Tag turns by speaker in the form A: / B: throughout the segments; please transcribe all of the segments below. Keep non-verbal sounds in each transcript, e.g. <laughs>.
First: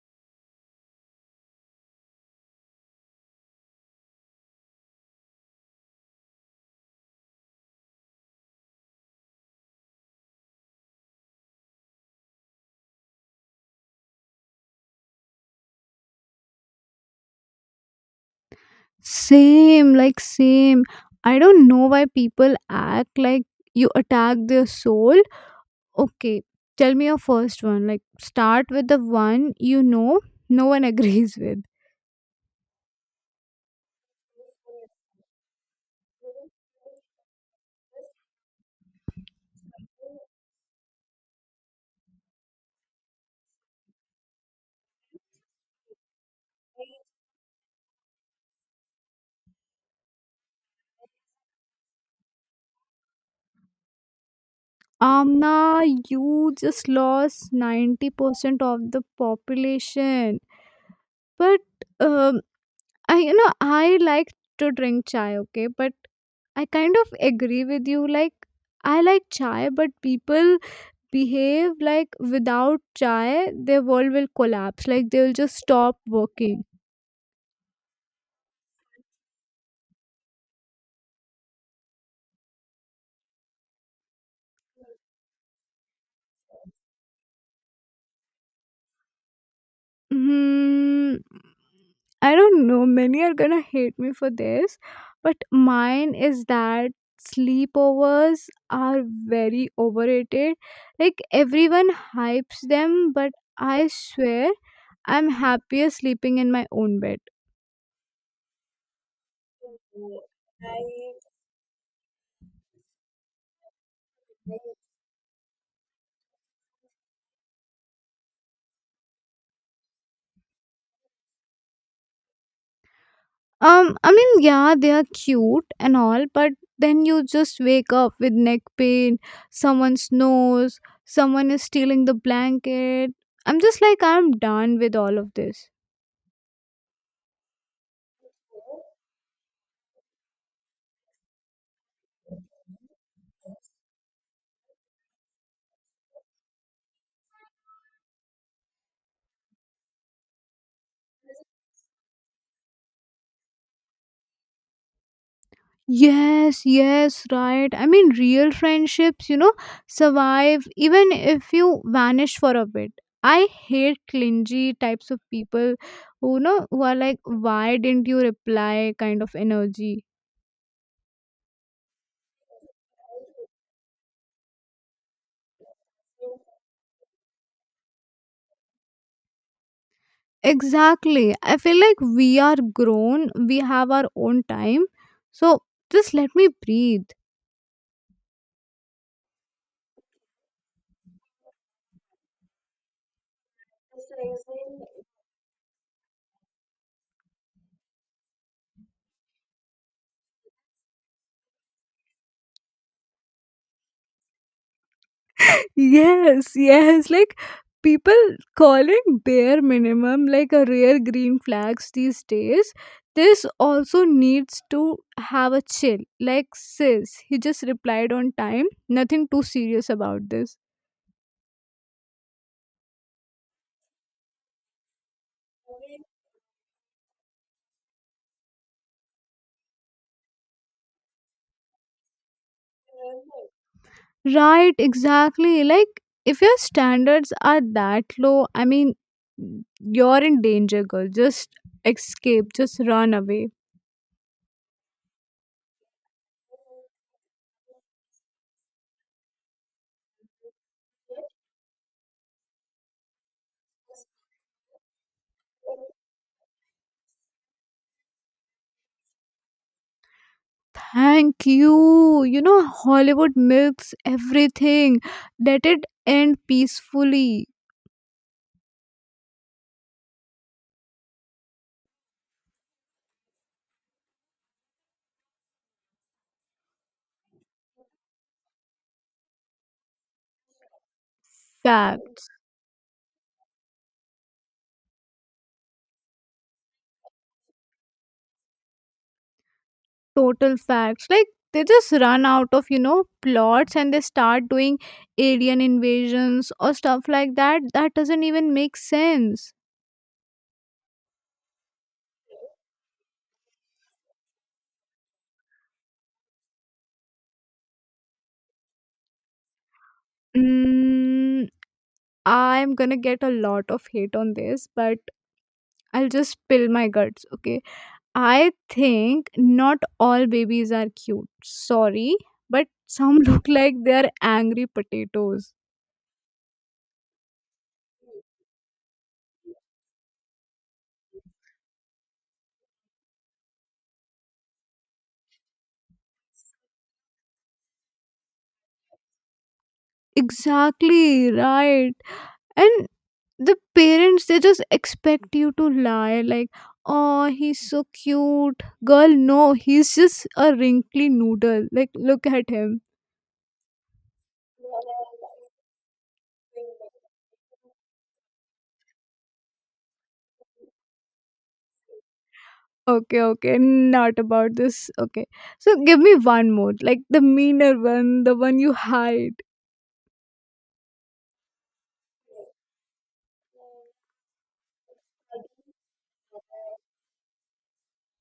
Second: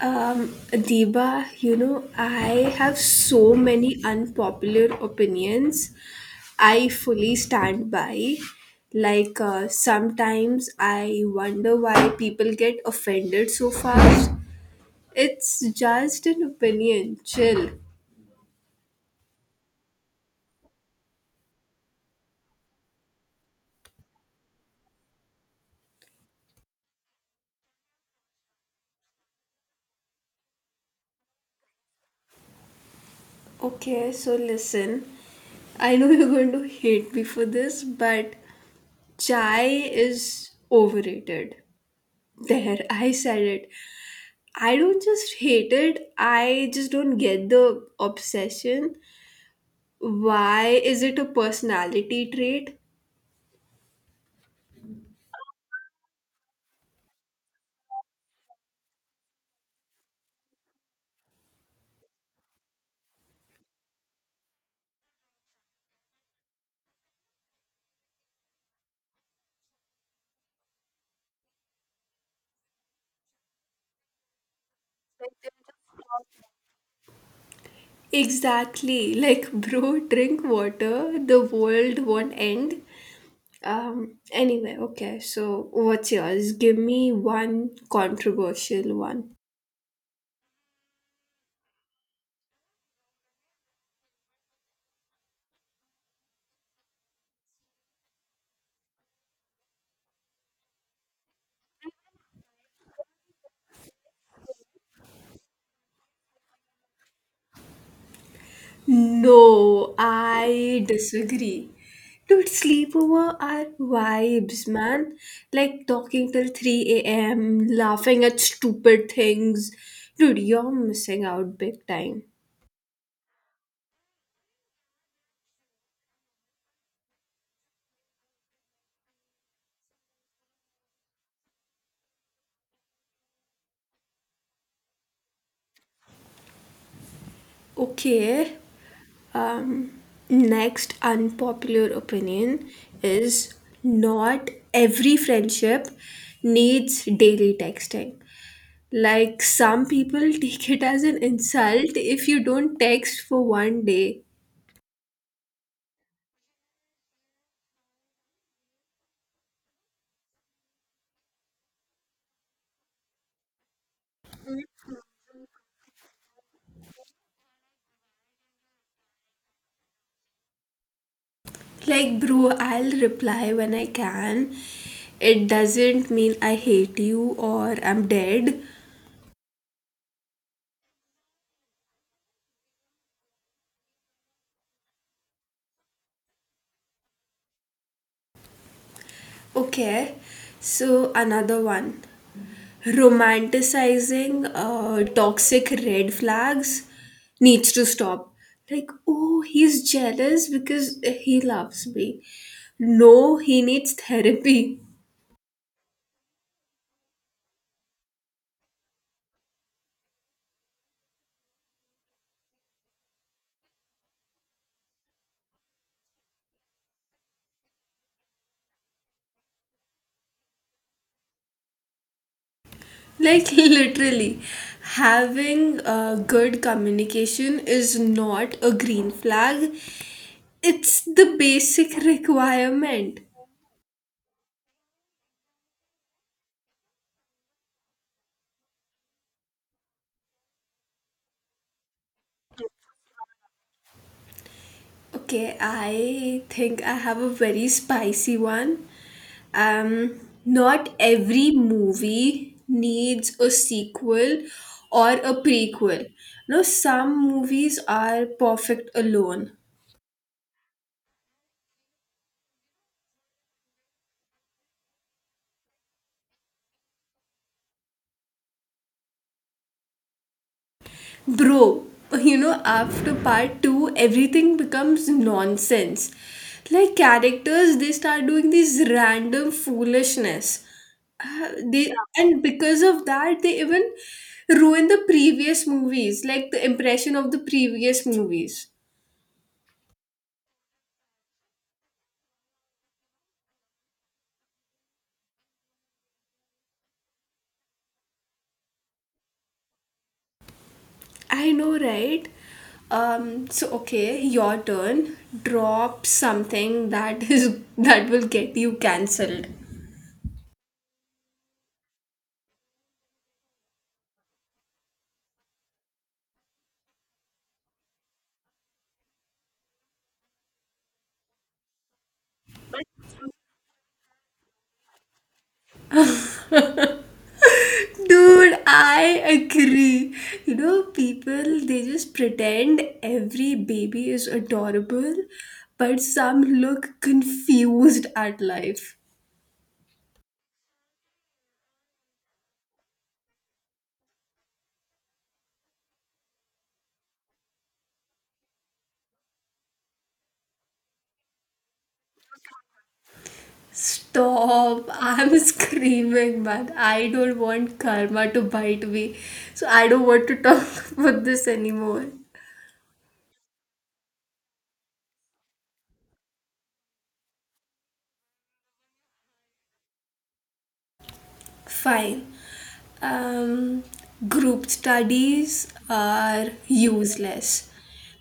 A: Deba, I have so many unpopular opinions I fully stand by. Like, sometimes I wonder why people get offended so fast. It's just an opinion, chill.
B: Same, like same. I don't know why people act like you attack their soul. Okay, tell me your first one. Like start with the one you know no one <laughs> agrees with.
A: Okay, so listen. I know you're going to hate me for this, but chai is overrated. There, I said it. I don't just hate it, I just don't get the obsession. Why is it a personality trait?
B: Amna, you just lost 90% of the population. But um, I you know I like to drink chai, okay? But I kind of agree with you. Like I like chai, but people behave like without chai their world will collapse, like they'll just stop working.
A: Exactly. Like, <laughs> bro, drink water, the world won't end. Anyway, okay, so what's yours? Give me one controversial one.
B: hmm, I don't know, many are gonna hate me for this, but mine is that sleepovers are very overrated. Like everyone hypes them, but I swear I'm happier sleeping in my own bed.
A: No, I disagree. Dude, sleepover are vibes, man. Like talking till 3 a.m., laughing at stupid things. Dude, you're missing out big time.
B: I mean, yeah, they are cute and all, but then you just wake up with neck pain, someone snores, someone is stealing the blanket. I'm just like, I'm done with all of this.
A: Okay, um, next unpopular opinion is not every friendship needs daily texting. Like some people <laughs> take it as an insult if you don't text for one day.
B: Yes, yes, right. I mean, real friendships survive even if you vanish for a bit. I hate clingy types of people who are like, why didn't you reply kind of energy.
A: Like, bro, I'll reply when I can. It doesn't mean I hate you or I'm dead.
B: Exactly. I feel like we are grown, we have our own time. So just let me breathe.
A: Okay, so another one, romanticizing toxic red flags needs to stop. Like, oh, he's jealous because he loves me. No, he needs therapy.
B: Yes, yes. Like people calling bare minimum like a rare green flags these days. This also needs to have a chill. Like sis, he just replied on time. Nothing too serious about this.
A: Like, <laughs> literally, having good communication is not a green flag. It's the basic requirement.
B: Right, exactly. Like if your standards are that low, I mean you're in danger, girl. Just escape, just run away.
A: Okay, I think I have a very spicy one. Not every movie needs a sequel or a prequel. No, some movies are perfect alone.
B: Thank you. You know, Hollywood milks everything. Let it end peacefully.
A: Bro, after part two, everything becomes nonsense. Like characters, they start doing this random foolishness. They
B: Facts,
A: and because of that, they even ruin the previous movies, like the impression of the previous movies.
B: total facts. Like, they just run out of plots and they start doing alien invasions or stuff like that. That doesn't even make sense.
A: I know, right? So, okay, your turn. Drop something that is <laughs> that will get you cancelled.
B: Mm, I'm gonna get a lot of hate on this, but I'll just spill my guts, okay? I think not all babies are cute. Sorry, but some <laughs> look like they're angry potatoes.
A: Dude, I agree. People, they just pretend every baby is adorable, but some look confused at life.
B: Exactly, right. And the parents, they just expect you to lie like, oh, he's so cute. Girl, no, he's just a wrinkly noodle. Like, look at him.
A: Stop. I'm <laughs> screaming, man. I don't want karma to bite me. So I don't want to talk <laughs> about this anymore.
B: Okay, okay, not about this. Okay. So give me one more, like the meaner one, the one you hide.
A: Fine. um, Group studies are useless.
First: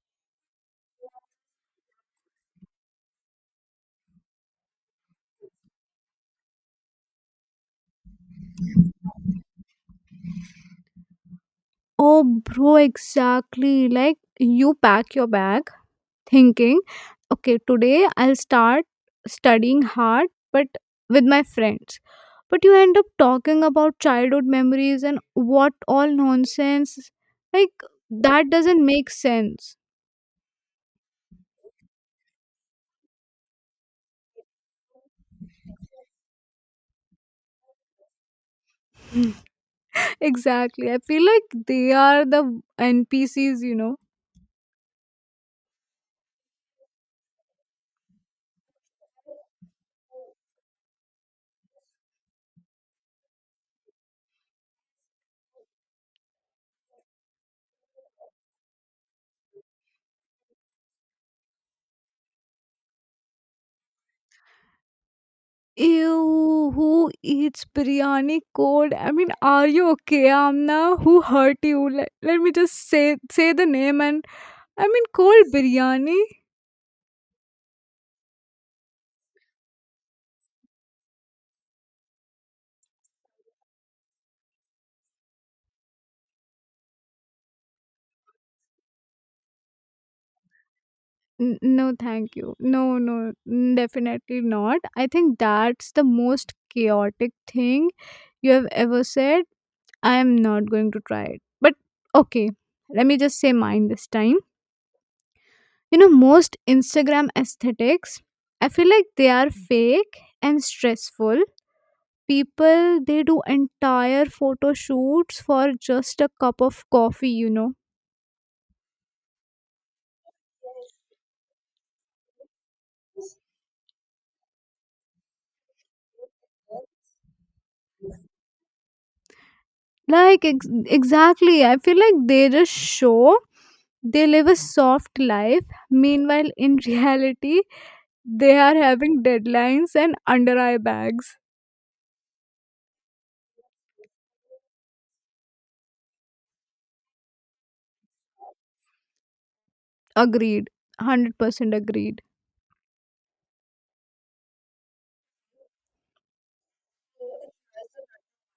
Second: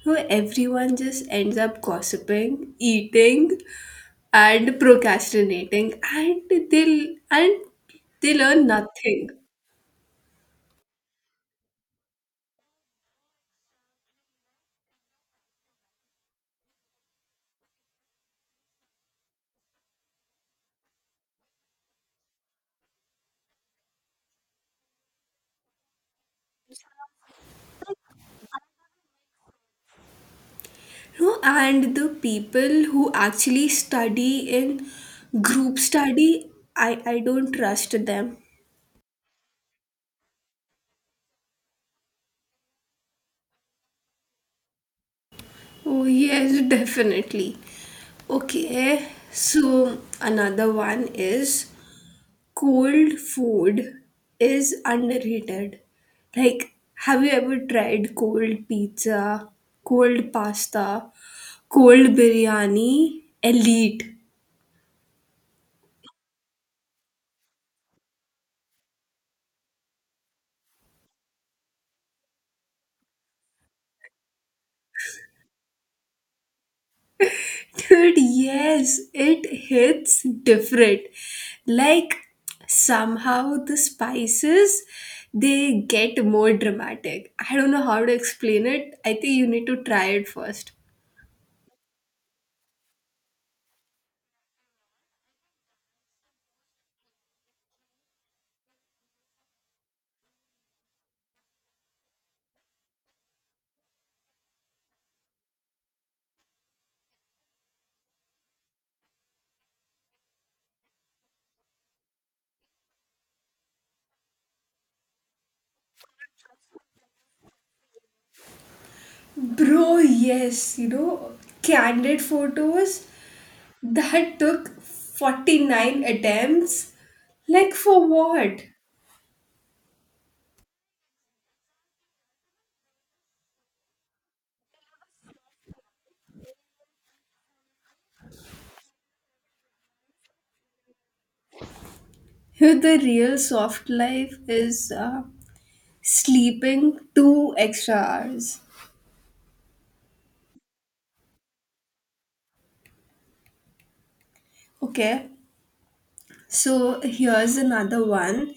A: So everyone just ends up gossiping, eating, and procrastinating, and they learn nothing.
B: Oh, bro, exactly. Like you pack your bag thinking, okay, today I'll start studying hard, but with my friends. But you end up talking about childhood memories and what all nonsense. Like, that doesn't make sense.
A: No, and the people who actually study in group study, I don't trust them.
B: <laughs> Exactly. I feel like they are the N P C's.
A: Oh, yes, definitely. Okay, so another one is cold food is underrated. Like, have you ever tried cold pizza, cold pasta, cold biryani? Elite.
B: Ew, who eats biryani cold? I mean, are you okay, Amna? Who hurt you? Let me just say the name, and I mean, cold biryani?
A: Dude, yes, it hits different. Like, somehow the spices they get more dramatic. I don't know how to explain it. I think you need to try it first.
B: No, thank you. No, no, definitely not. I think that's the most chaotic thing you have ever said. I am not going to try it. But okay, let me just say mine this time. You know, most Instagram aesthetics, I feel like they are fake and stressful. People, they do entire photo shoots for just a cup of coffee.
A: Bro, yes, candid photos that took 49 attempts. Like, for what?
B: Like, exactly, I feel like they just show they live a soft life. Meanwhile, in <laughs> reality, they are having deadlines and under eye bags.
A: Here, the real soft life is sleeping 2 extra hours.
B: Agreed. 100% agreed.
A: Okay, so here's another one.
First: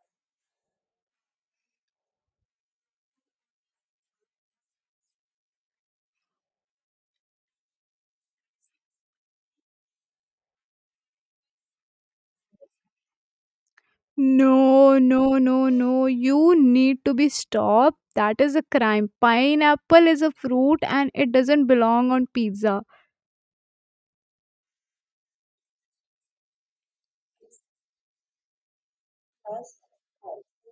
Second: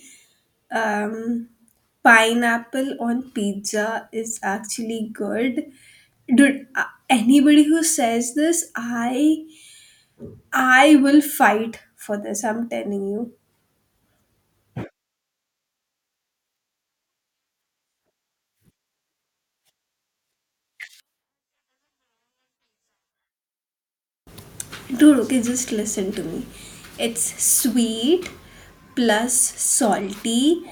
A: Um, Pineapple on pizza is actually good. Dude, anybody who says this, I will fight for this. I'm telling you.
B: No, no, no, no. You need to be stopped. That is a crime. Pineapple is a fruit and it doesn't belong on pizza.
A: Dude, okay, just listen to me. It's sweet plus salty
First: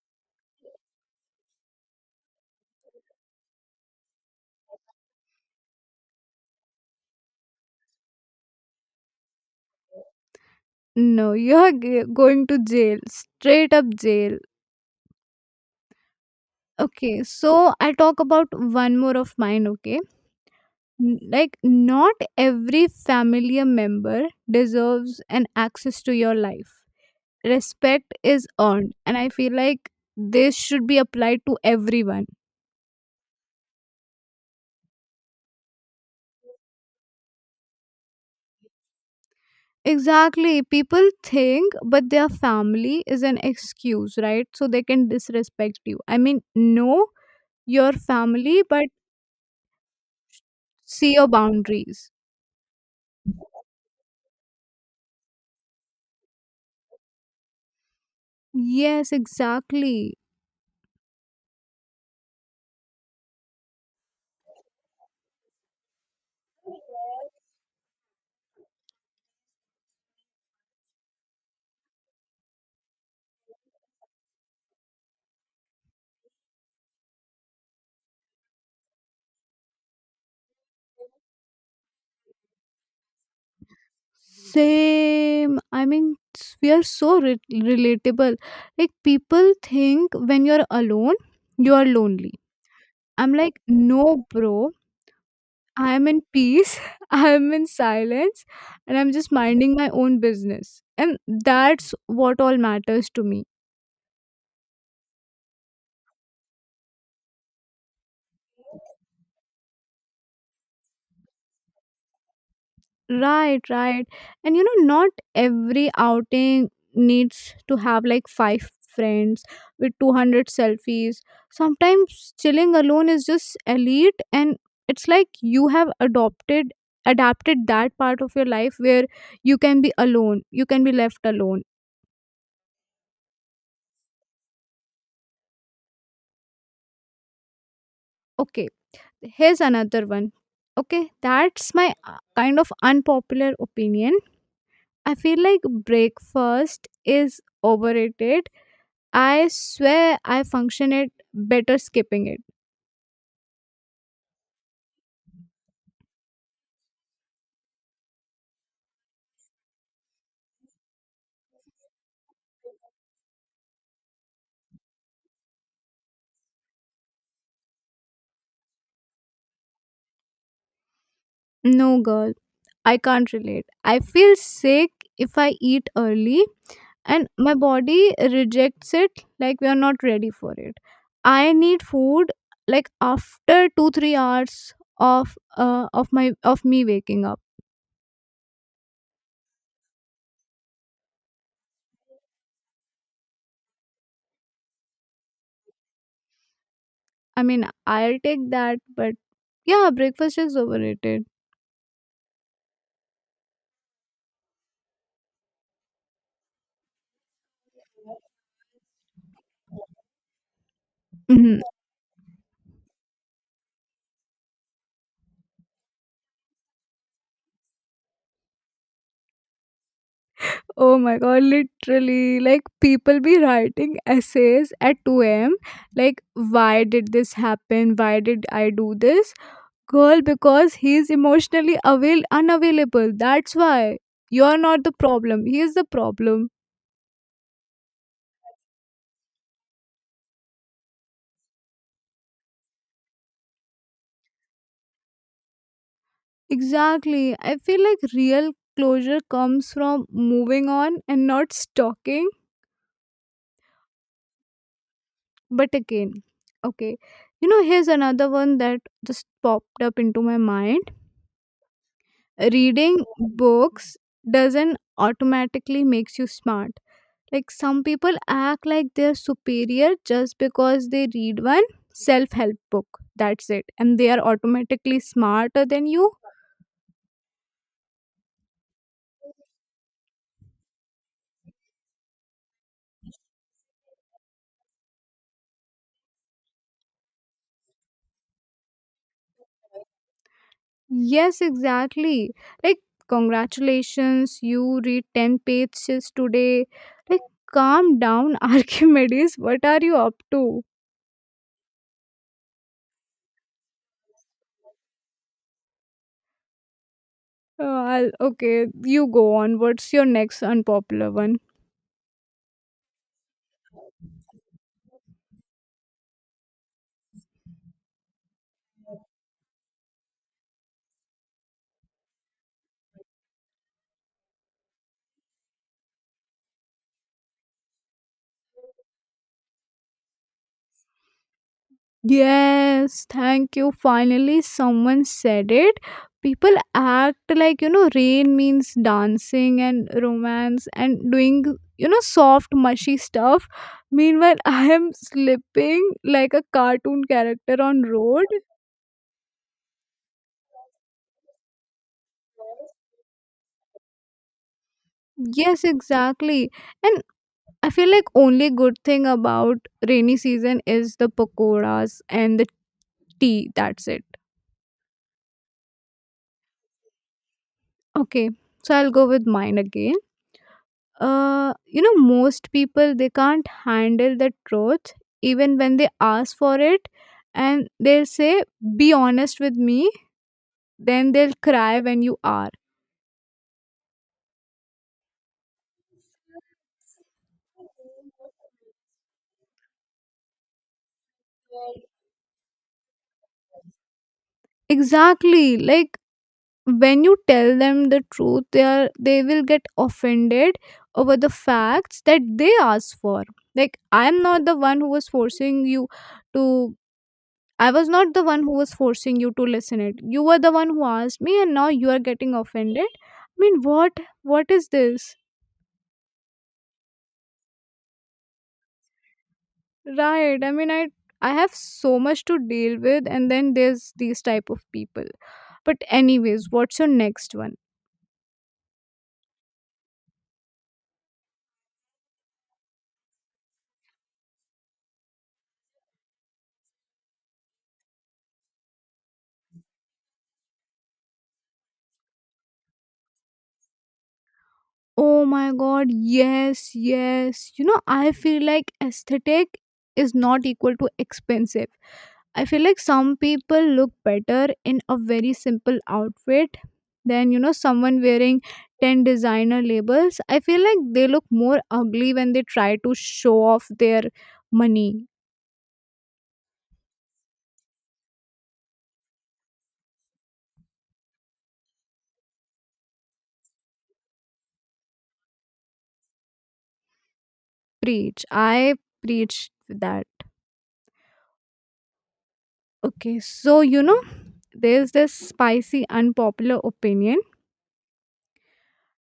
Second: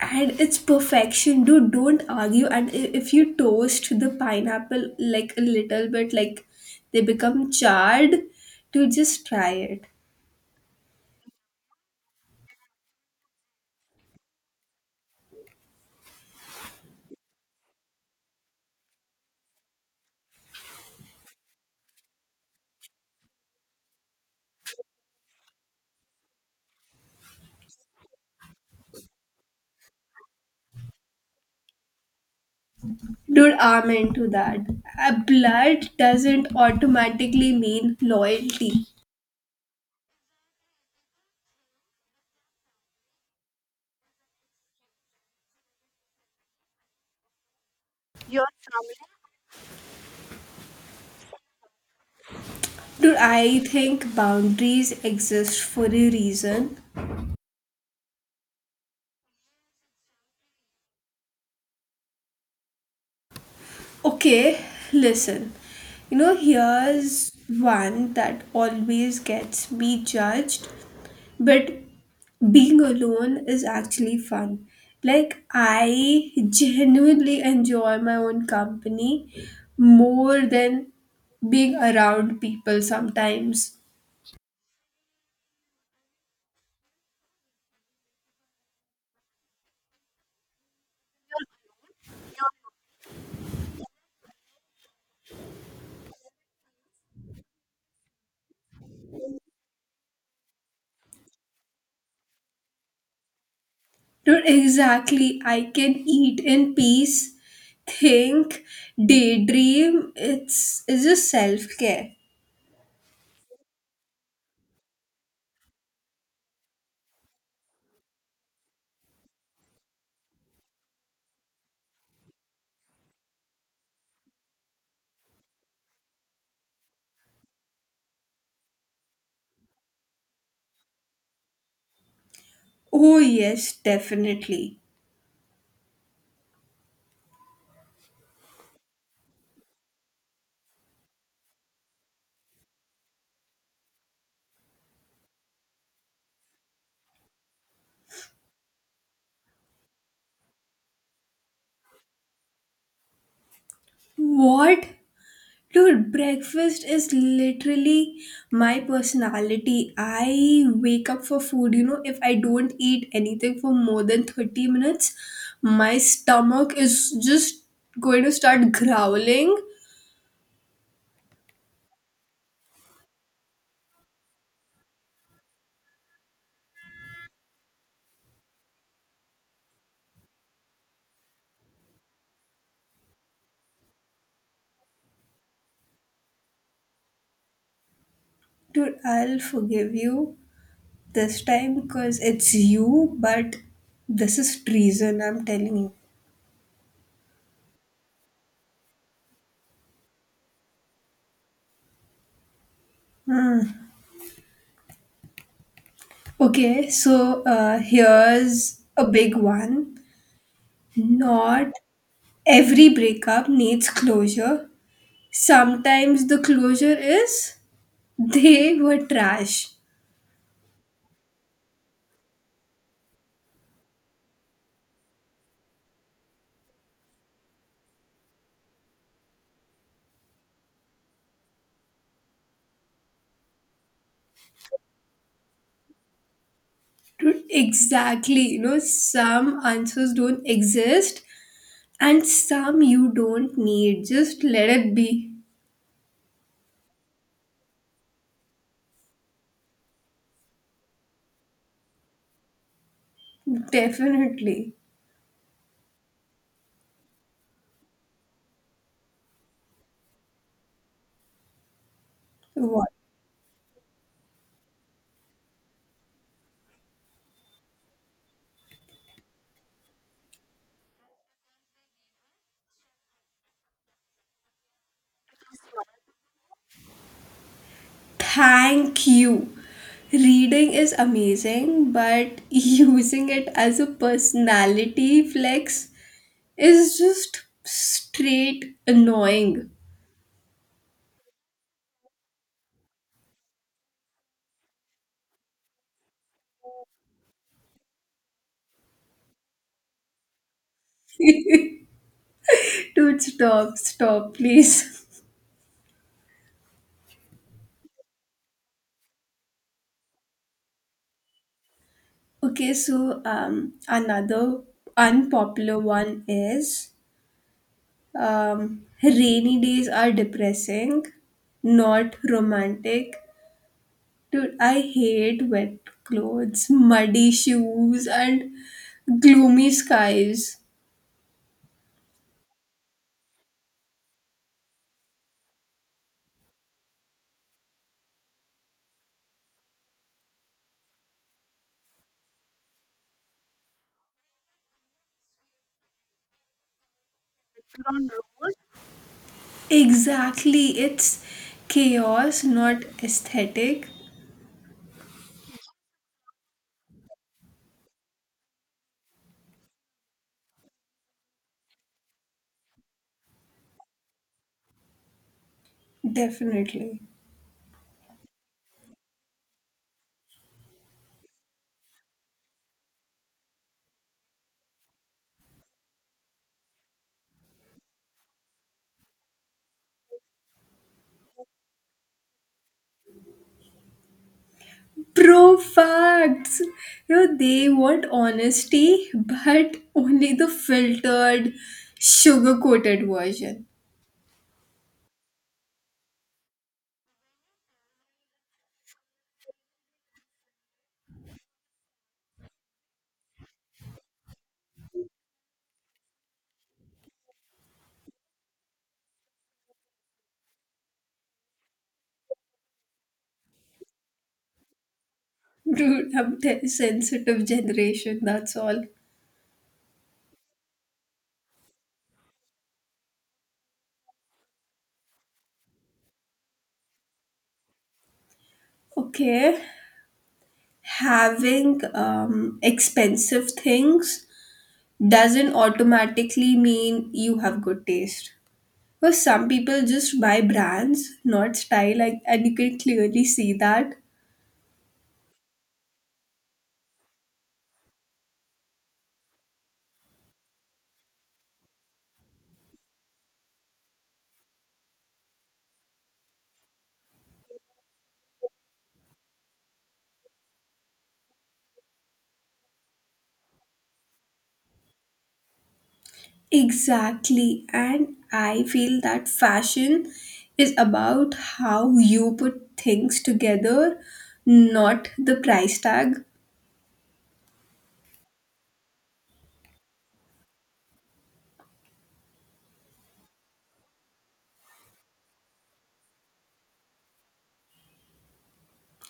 A: and it's perfection. Dude, don't argue. And if you toast the pineapple like a little bit, like they become charred, dude, just try it.
B: No, you are going to jail. Straight up jail. Okay, so I'll talk about one more of mine, okay? Like, not every family member deserves an access to your life. Respect is earned, and I feel like this should be applied to everyone.
A: Dude, I'm into that. Blood doesn't automatically mean loyalty.
B: Exactly. People think, but their family is an excuse, right? So they can disrespect you. I mean, know your family, but see your boundaries.
A: Dude, I think boundaries exist for a reason.
B: Yes, exactly.
A: Okay, listen. Here's one that always gets me judged, but being alone is actually fun. Like, I genuinely enjoy my own company more than being around people sometimes.
B: Same. I mean, we are so relatable. Like, people think when you're alone, you are lonely. I'm like, no, bro. I am in peace, <laughs> I am in silence, and I'm just minding my own business. And that's what all matters to me.
A: Not exactly, I can eat in peace, think, daydream. It's just self care.
B: Right, right. And you know, not every outing needs to have like five friends with 200 selfies. Sometimes chilling alone is just elite, and it's like you have adopted adapted that part of your life where you can be alone, you can be left alone.
A: Oh, yes, definitely.
B: Okay, here's another one. Okay, that's my kind of unpopular opinion. I feel like breakfast is overrated. I swear I function it better skipping it.
A: What? Dude, breakfast is literally my personality. I wake up for food. If I don't eat anything for more than 30 minutes, my stomach is just going to start growling.
B: No, girl, I can't relate. I feel sick if I eat early, and my body rejects it, like we are not ready for it. I need food like after 2 3 hours of uh, of my of me waking up.
A: Dude, I'll forgive you this time because it's you, but this is treason, I'm telling you.
B: I mean, I'll take that, but yeah, breakfast is overrated.
A: Okay, so here's a big one.
B: Mhm.
A: Not
B: <laughs>
A: every breakup needs closure. Sometimes the closure is they were trash.
B: Oh my god, literally. Like, people be writing essays at 2 am. Like, why did this happen? Why did I do this? Girl, because he's emotionally unavailable. That's why. You're not the problem. He is the problem.
A: Dude, exactly. Some answers don't exist, and some you don't need. Just let it be.
B: Exactly. I feel like real closure comes from moving on and not stalking.
A: Definitely.
B: But again, okay, here's another one that just popped up into my mind.
A: What?
B: Reading books doesn't automatically makes you smart. Like some people act like they're superior just because they read one self-help book. That's it. And they are automatically smarter than you.
A: Thank you. Reading is amazing, but <laughs> using it as a personality flex is just straight annoying.
B: Yes, exactly. Like congratulations, you read 10 pages today. Like calm down, <laughs> Archimedes. What are you up to?
A: Dude, stop, stop, please. <laughs>
B: Oh, I'll, okay, you go on. What's your next unpopular one?
A: Okay, so another unpopular one is rainy days are depressing, not romantic. Dude, I hate wet clothes, muddy shoes, and gloomy skies.
B: Yes, thank you. Finally, someone said it. People act like rain means dancing and romance and doing soft, mushy stuff. Meanwhile, <laughs> I am slipping like a cartoon character on road.
A: Exactly, it's chaos, not aesthetic.
B: Yes, exactly. And I feel like only good thing about rainy season is the pakoras and the tea. That's it.
A: Definitely.
B: Okay, so I'll go with mine again. You know, most people they can't handle the truth even when they ask for it, and they'll say, "Be honest with me." Then they'll cry when you are.
A: True facts. They want honesty, but only the filtered, sugar coated version.
B: Exactly, like when you tell them the truth, they will get offended over the facts that they asked for. Like, I'm not the one who was forcing you to — I was not the one who was forcing you to listen it. You were the one who asked me and now you are getting offended. I mean, what is this?
A: Dude, I'm sensitive generation, that's all.
B: Right. I mean, I have so much to deal with, and then there's these type of people. But anyways, what's your next one?
A: Okay. Having expensive things doesn't automatically mean you have good taste. Because some people just buy brands, not style, like, and you can clearly see that.
B: Oh my god, yes, yes. You know, I feel like aesthetic is not equal to expensive. I feel like some people look better in a very simple outfit than someone wearing 10 designer labels. I feel like they look more ugly when they try to show off their money.
A: Exactly. And I feel that fashion is about how you put things together, not the price tag.
B: Preach. I preach that. Okay, so there's this spicy, unpopular opinion.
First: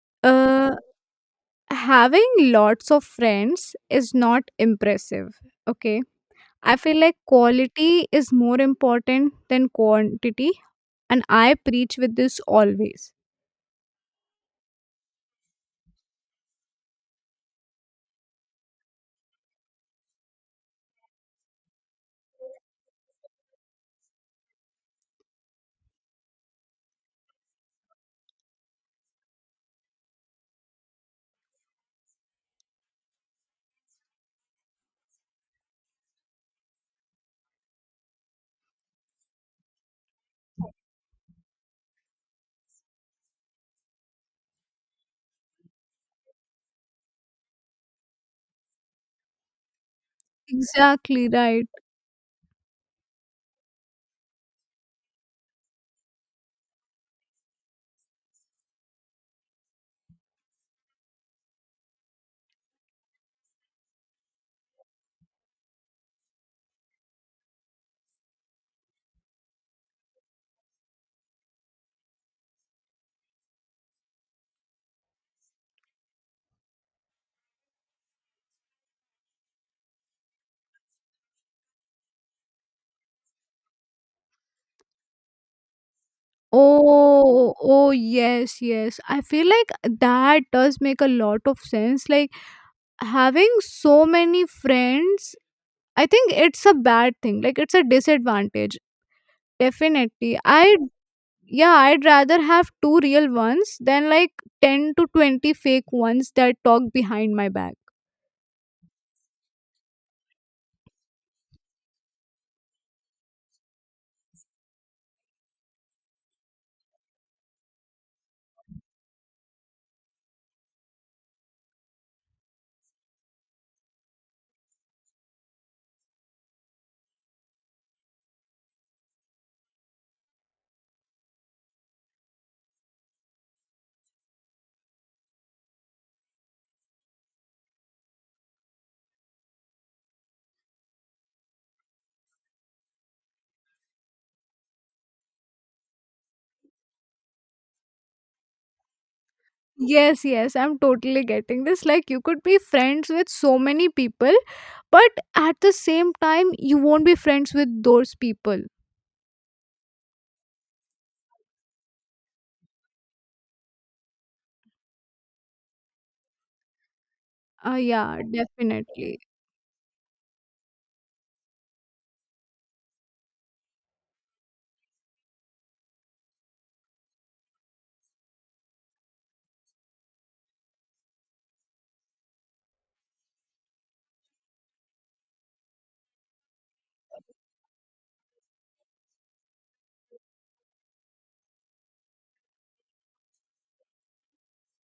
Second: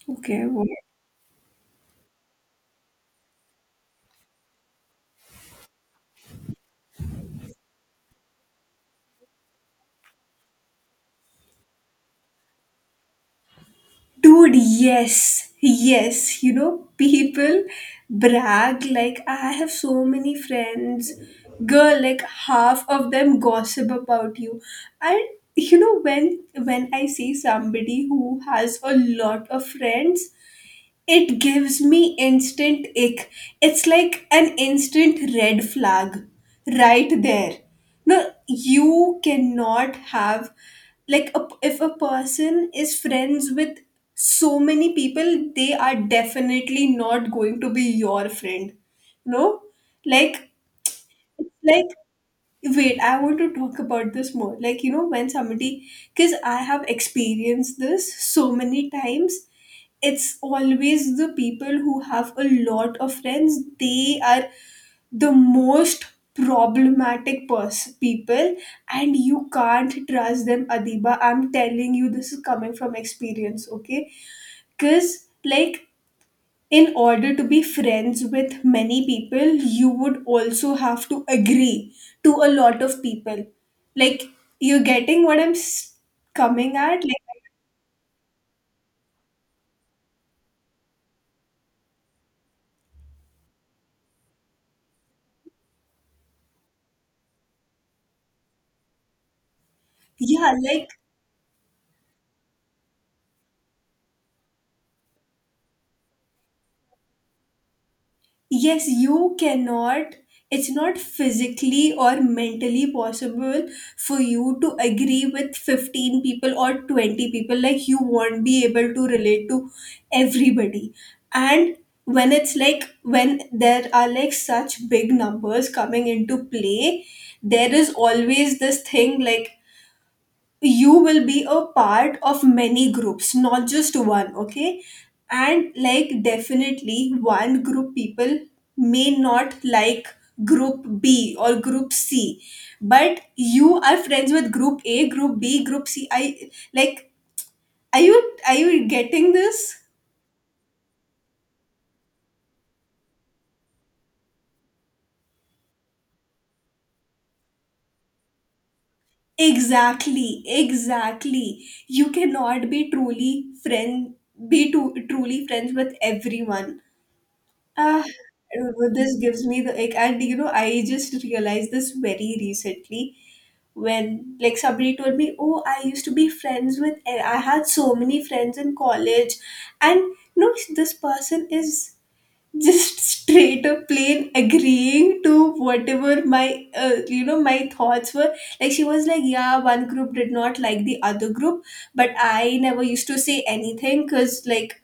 A: Okay.
B: Uh. Having lots of friends is not impressive, okay? I feel like quality is more important than quantity, and I preach with this always.
A: Dude, yes. Yes. People brag like, I have so many friends. Girl, like half of them gossip about you. And when I see somebody who has a lot of friends, it gives me instant ick. It's like an instant red flag right there. No, you cannot have, like, if a person is friends with so many people, they are definitely not going to be your friend. No? Like,
B: Exactly, right.
A: like, wait, I want to talk about this more. Like, when somebody, because I have experienced this so many times, it's always the people who have a lot of friends, they are the most problematic people, and you can't trust them, Adiba. I'm telling you, this is coming from experience, okay? Because, like, in order to be friends with many people, you would also have to agree to a lot of people. Like, you're getting what I'm coming at? Like,
B: Oh, oh, yes, yes, I feel like that does make a lot of sense. Like having so many friends, I think it's a bad thing, like it's a disadvantage, definitely
A: yeah,
B: I.
A: like
B: Yeah, I'd rather have two real ones than like 10 to 20 fake ones that talk behind my back.
A: yes, you cannot, it's not physically or mentally possible for you to agree with 15 people or 20 people. Like, you won't be able to relate to everybody. And when it's like when there are like such big numbers coming into play, there is always this thing, like, you will be a part of many groups, not just one, okay? And like, definitely one group people may not like group B or group C, but you are friends with group A, group B, group C. I, like, are you getting this?
B: Yes, yes, I'm totally getting this. Like you could be friends with so many people, but at the same time you won't be friends with those people.
A: Exactly, exactly. You cannot be truly friends with everyone. Ah,
B: Yeah,
A: this
B: definitely.
A: gives me the ick, and I just realized this very recently when, like, somebody told me, "Oh, I used to be friends with, I had so many friends in college," and this person is just <laughs> straight up plain agreeing to whatever my you know my thoughts were, like she was like, yeah, one group did not like the other group, but I never used to say anything, because like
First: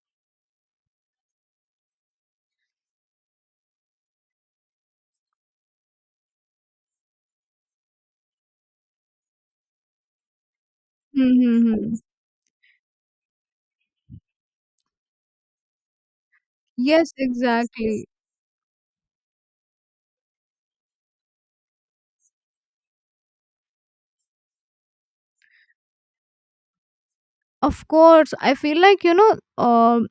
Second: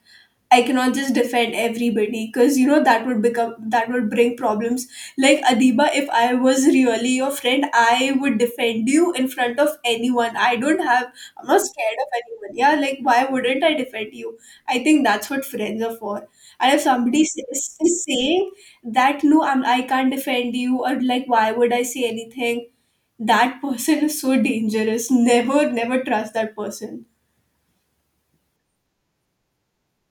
A: I cannot just defend everybody, because that would bring problems. Like Adiba, if I was really your friend, I would defend you in front of anyone. I don't have I'm not
B: Mm-hmm.
A: scared of anyone. Yeah, like why wouldn't I defend you? I think that's what friends are for. And if
B: Yes,
A: somebody is
B: exactly.
A: saying that no, I can't defend you, or like why would I say anything? That person is so dangerous. Never, never trust that person.
B: Of course, I feel like um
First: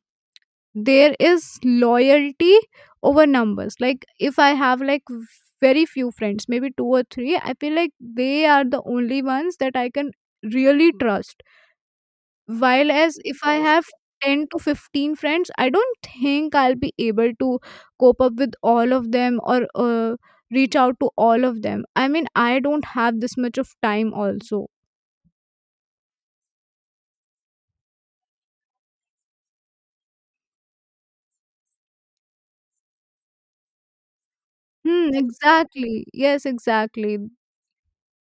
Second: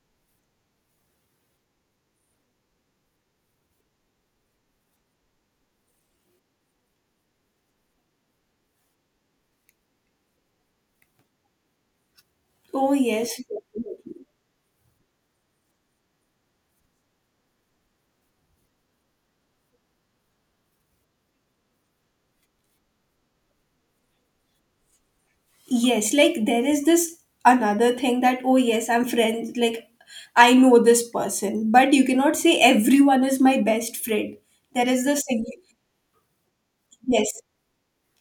B: there is loyalty over numbers. Like if I have like very few friends, maybe two or three, I feel like they are the only ones that I can really trust. While
A: Oh
B: as if
A: yes.
B: I have 10 to 15 friends, I don't think I'll be able to cope up with all of them, or reach out to all of them. I mean, I don't have this much of time also.
A: Yes, like there is this another thing that, oh, yes, I'm friends, like I know this person, but you cannot say everyone is my best friend. There is this,
B: Exactly, yes, exactly.
A: yes,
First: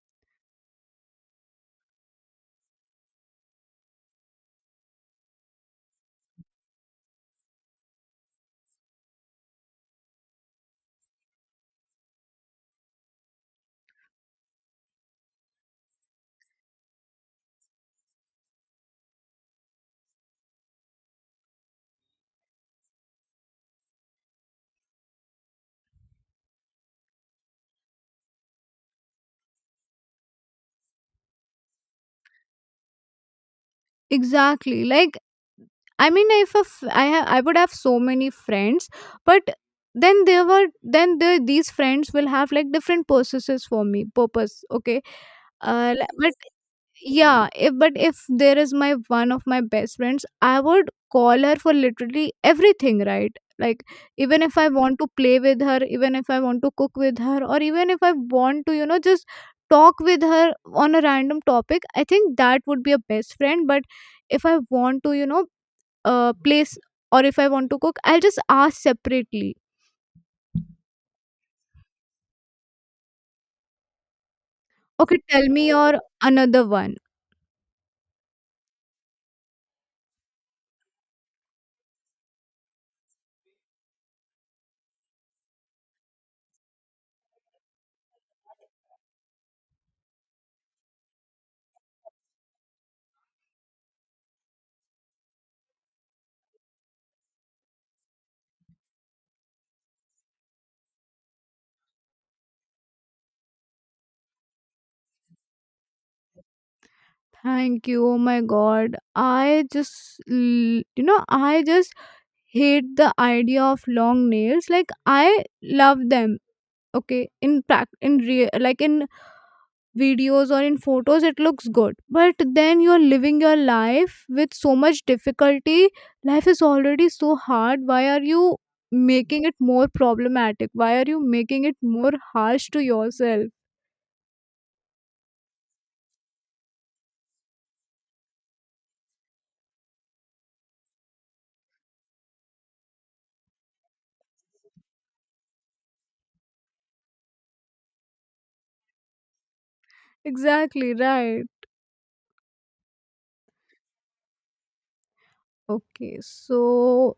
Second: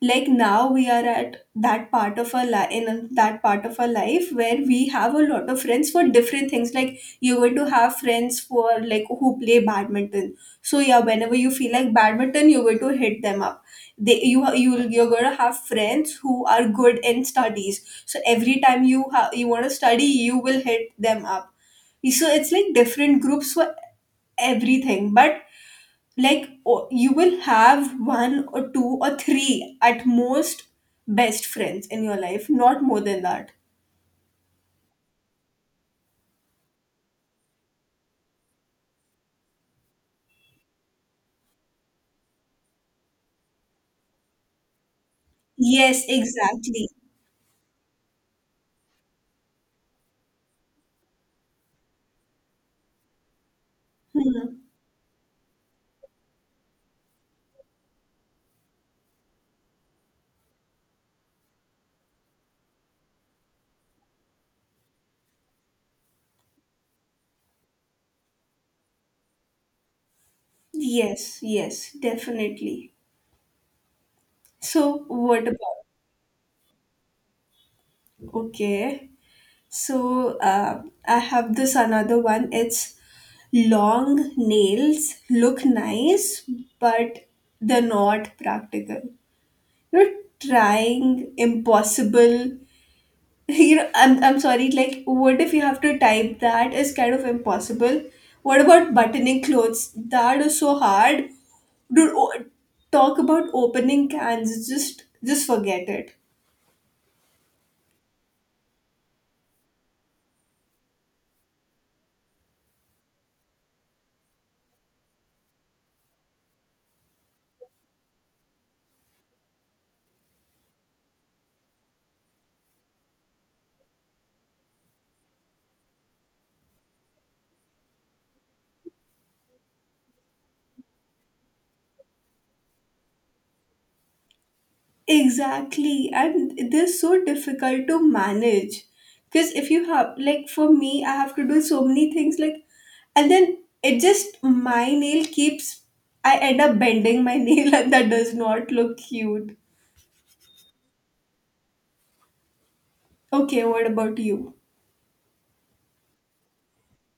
A: like now we are at that part of our life in that part of our life where we have a lot of friends for different things, like you're going to have friends for, like, who play badminton. So yeah, whenever you feel like badminton, you're going to hit them up. They you you you're going to have friends who are good in studies, so every time you want to study, you will hit them up. So it's like different groups for everything, but like you will have one or two or three at most best friends in your life, not more than that.
B: Exactly, like I mean, if I would have so many friends, but then there were then the, these friends will have like different purposes for me. Purpose, okay.
A: Yes,
B: But
A: exactly.
B: yeah, if, but if there is my one of my best friends, I would call her for literally everything, right? Like even if
A: Hmm.
B: I want to play with her, even if I want to cook with her, or even if I want to just talk with her on a random topic, I think that would be a best friend. But if I want to place, or if I want to cook, I'll just ask separately.
A: Yes, yes, definitely. So
B: Okay, tell
A: what
B: me
A: about?
B: your another one.
A: Okay, so I have this another one. It's long nails look nice but they're not practical. You're trying impossible. <laughs> I'm sorry, like what if you have to type? That is kind of impossible. What about buttoning clothes? That is so hard. Dude, talk about opening cans. Just forget it.
B: Thank you. Oh my god. I just hate the idea of long nails. Like I love them. Okay, in real, like in videos or in photos it looks good, but then you're living your life with so much difficulty. Life is already so hard, why are you making it more problematic, why are you making it more harsh to yourself?
A: Exactly, and they're so difficult to manage, because if you have, like, for me, I have to do so many things, like, and then it just, my nail keeps, I end up bending my <laughs> nail, and that does not look cute.
B: Exactly, right.
A: Okay, what about you?
B: Okay, so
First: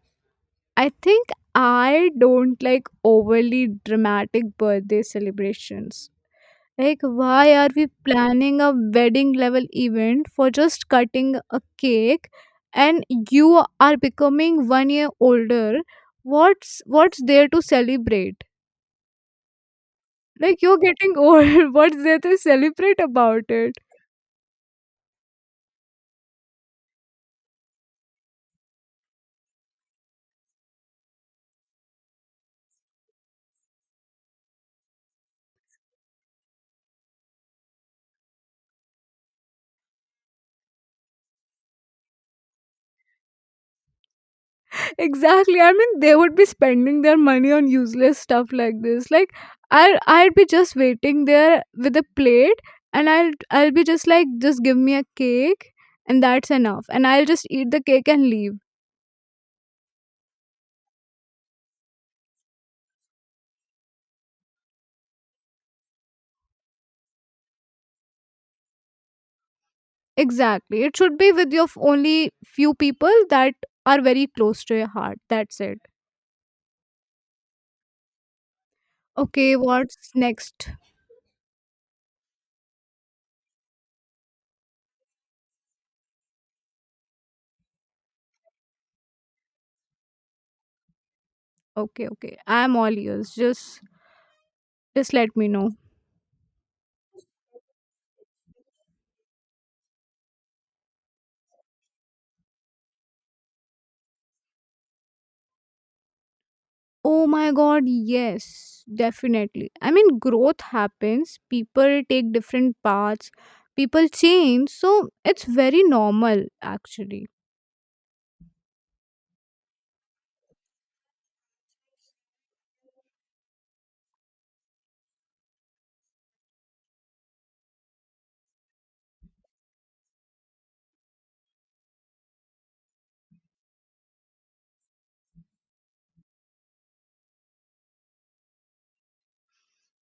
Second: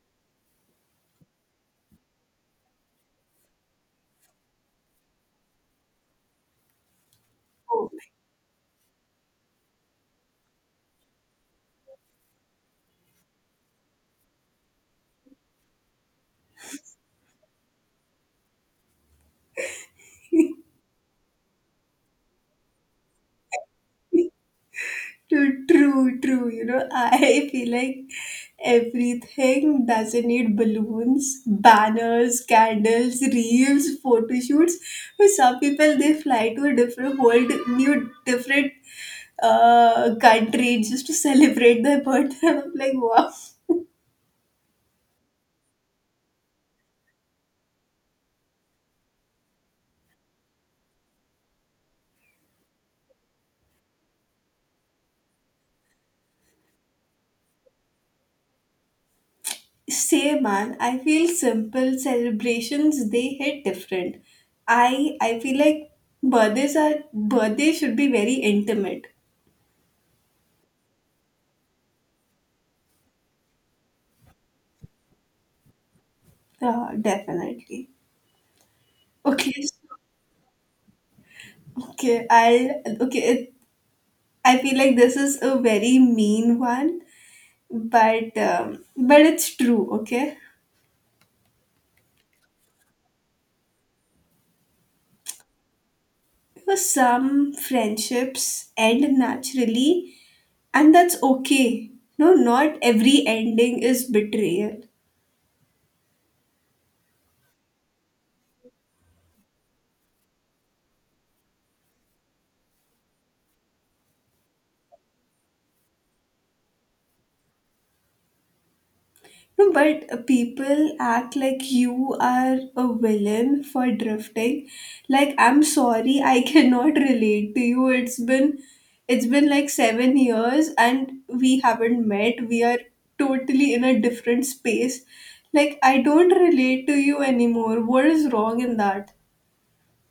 B: I think I don't like overly dramatic birthday celebrations. Like, why are we planning a wedding level event for just cutting a cake and you are becoming 1 year older? What's there to celebrate? Like you're getting old, <laughs> what's there to celebrate about it?
A: True, true, true. I <laughs> feel like everything doesn't need balloons, banners, candles, reels, photo shoots. For some people, they fly to a different world, new, different country just to <laughs> celebrate their birthday. <laughs> I'm like, wow.
B: Exactly. I mean they would be spending their money on useless stuff like this. Like I'd be just waiting there with a plate, and I'll be just like, just give me a cake and that's enough. And I'll just eat the cake and leave.
A: Same man, I feel simple celebrations, they hit different. I feel like birthdays should be very intimate.
B: Exactly. It should be with your only few people that are very close to your heart. That's it.
A: Definitely.
B: Okay,
A: Okay,
B: what's next?
A: okay, I'll okay. I feel like this is a very mean one, but it's true. Okay,
B: Okay, okay. I'm all ears. Just let me know.
A: because some friendships end naturally, and that's okay. No, not every ending is betrayal.
B: Oh my god, yes, definitely. I mean growth happens. People take different paths. People change. So it's very normal actually.
A: No, but people act like you are a villain for drifting. Like I'm sorry, I <laughs> cannot relate to you. It's been like 7 years and we haven't met. We are totally in a different space. Like I don't relate to you anymore. What is wrong in that?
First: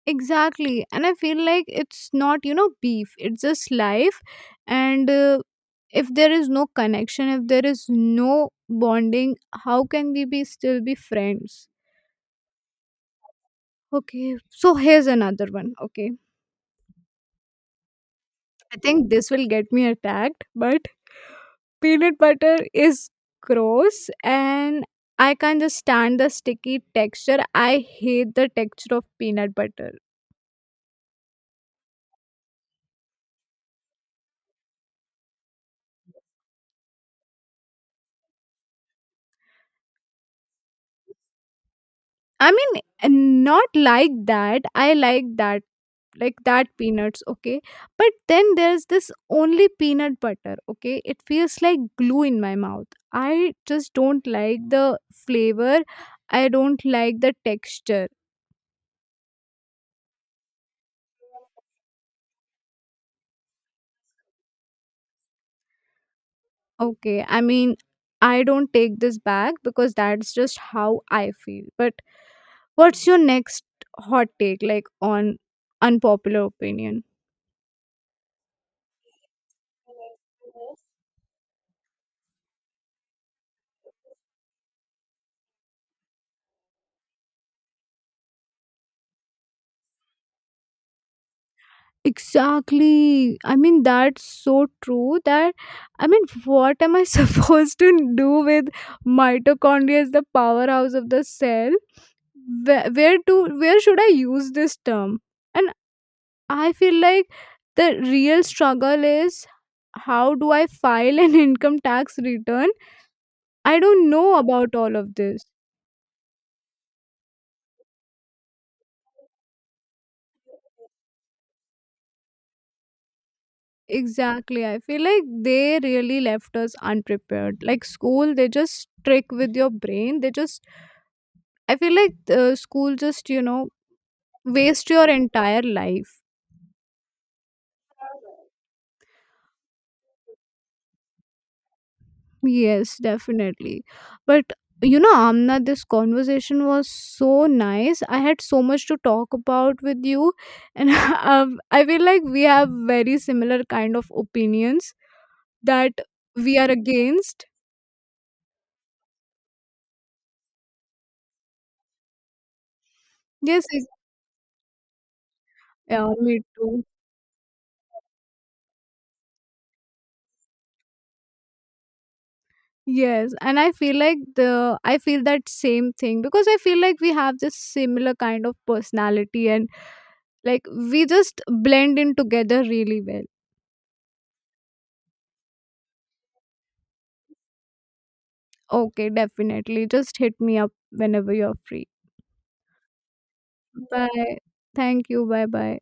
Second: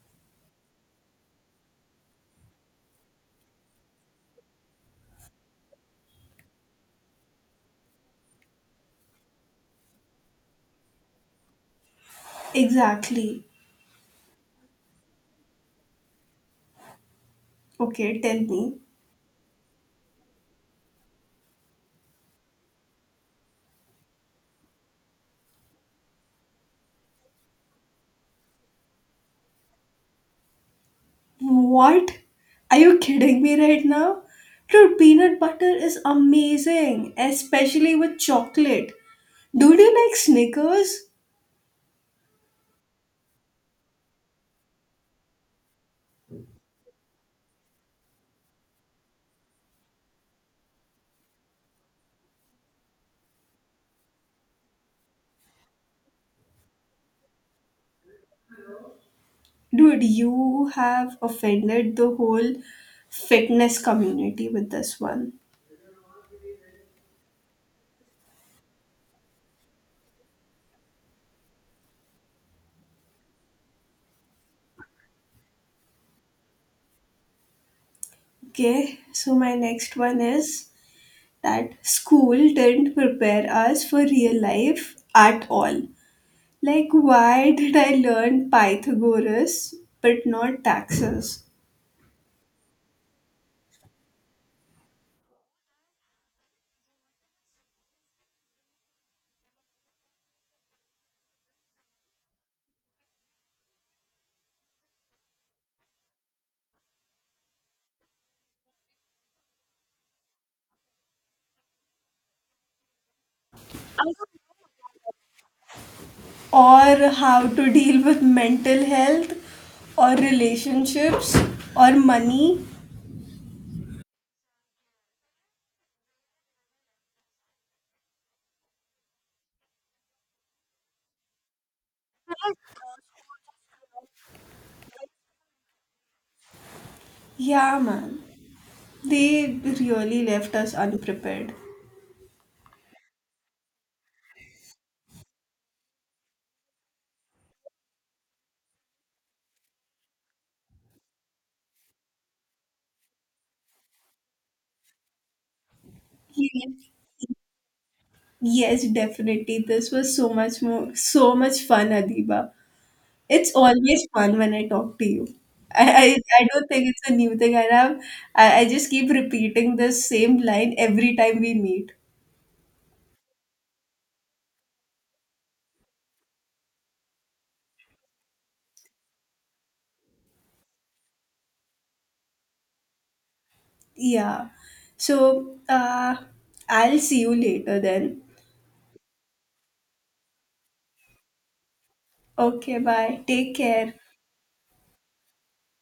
B: Exactly. And I feel like it's not beef. It's just life. And if there is no connection, if there is no bonding, how can we be still be friends?
A: Exactly.
B: Okay. So here's another one. Okay.
A: Okay, tell me.
B: I think this will get me attacked, but peanut butter is gross and I can't just stand the sticky texture. I hate the texture of peanut butter.
A: What? Are you kidding me right now? Dude, peanut butter is amazing, especially with chocolate. Dude, you like Snickers?
B: I mean, not like that. I like that peanuts, okay, but then there's this only peanut butter, okay, it feels like glue in my mouth. I just don't like the flavor, I don't like the texture.
A: Dude, you have offended the whole fitness community with this one.
B: Okay, I mean, I don't take this back because that's just how I feel, but what's your next hot take, like on unpopular opinion?
A: Okay, so my next one is that school didn't prepare us for real life at all. Like, why did I learn Pythagoras but not taxes?
B: Exactly. I mean, that's so true. That, I mean, <laughs> what am I <laughs> supposed to do with mitochondria is the powerhouse of the cell? Where should I use this term? And I feel like the real struggle is, how do I file an <laughs> income tax return? I don't know about all of this.
A: Or how to deal with mental health, or relationships, or money?
B: Exactly. I feel like they really left us unprepared. Like school, they just trick with your brain. They just I feel like school just waste your entire life.
A: Yeah, man. They really left us unprepared.
B: Yes, definitely. But you know, Amna, this conversation was so nice. I had so much to talk about with you, and <laughs> I feel like we have very similar kind of opinions that we are
A: Yes,
B: against.
A: yes, definitely. This was so much more, so much fun, Adiba. It's
B: Yes,
A: always fun when I talk to you. I,
B: yeah,
A: I,
B: me
A: I don't
B: too.
A: think it's a new thing I have. I just keep repeating this same line every time we meet.
B: Yes, and I feel like the I feel that same thing, because I feel like we have this similar kind of personality, and like we just blend in together really well.
A: Yeah. So, I'll see you later then.
B: Okay, definitely. Just hit me up whenever you're free.
A: Okay, bye. Take care.
B: Bye. Thank you. Bye, bye.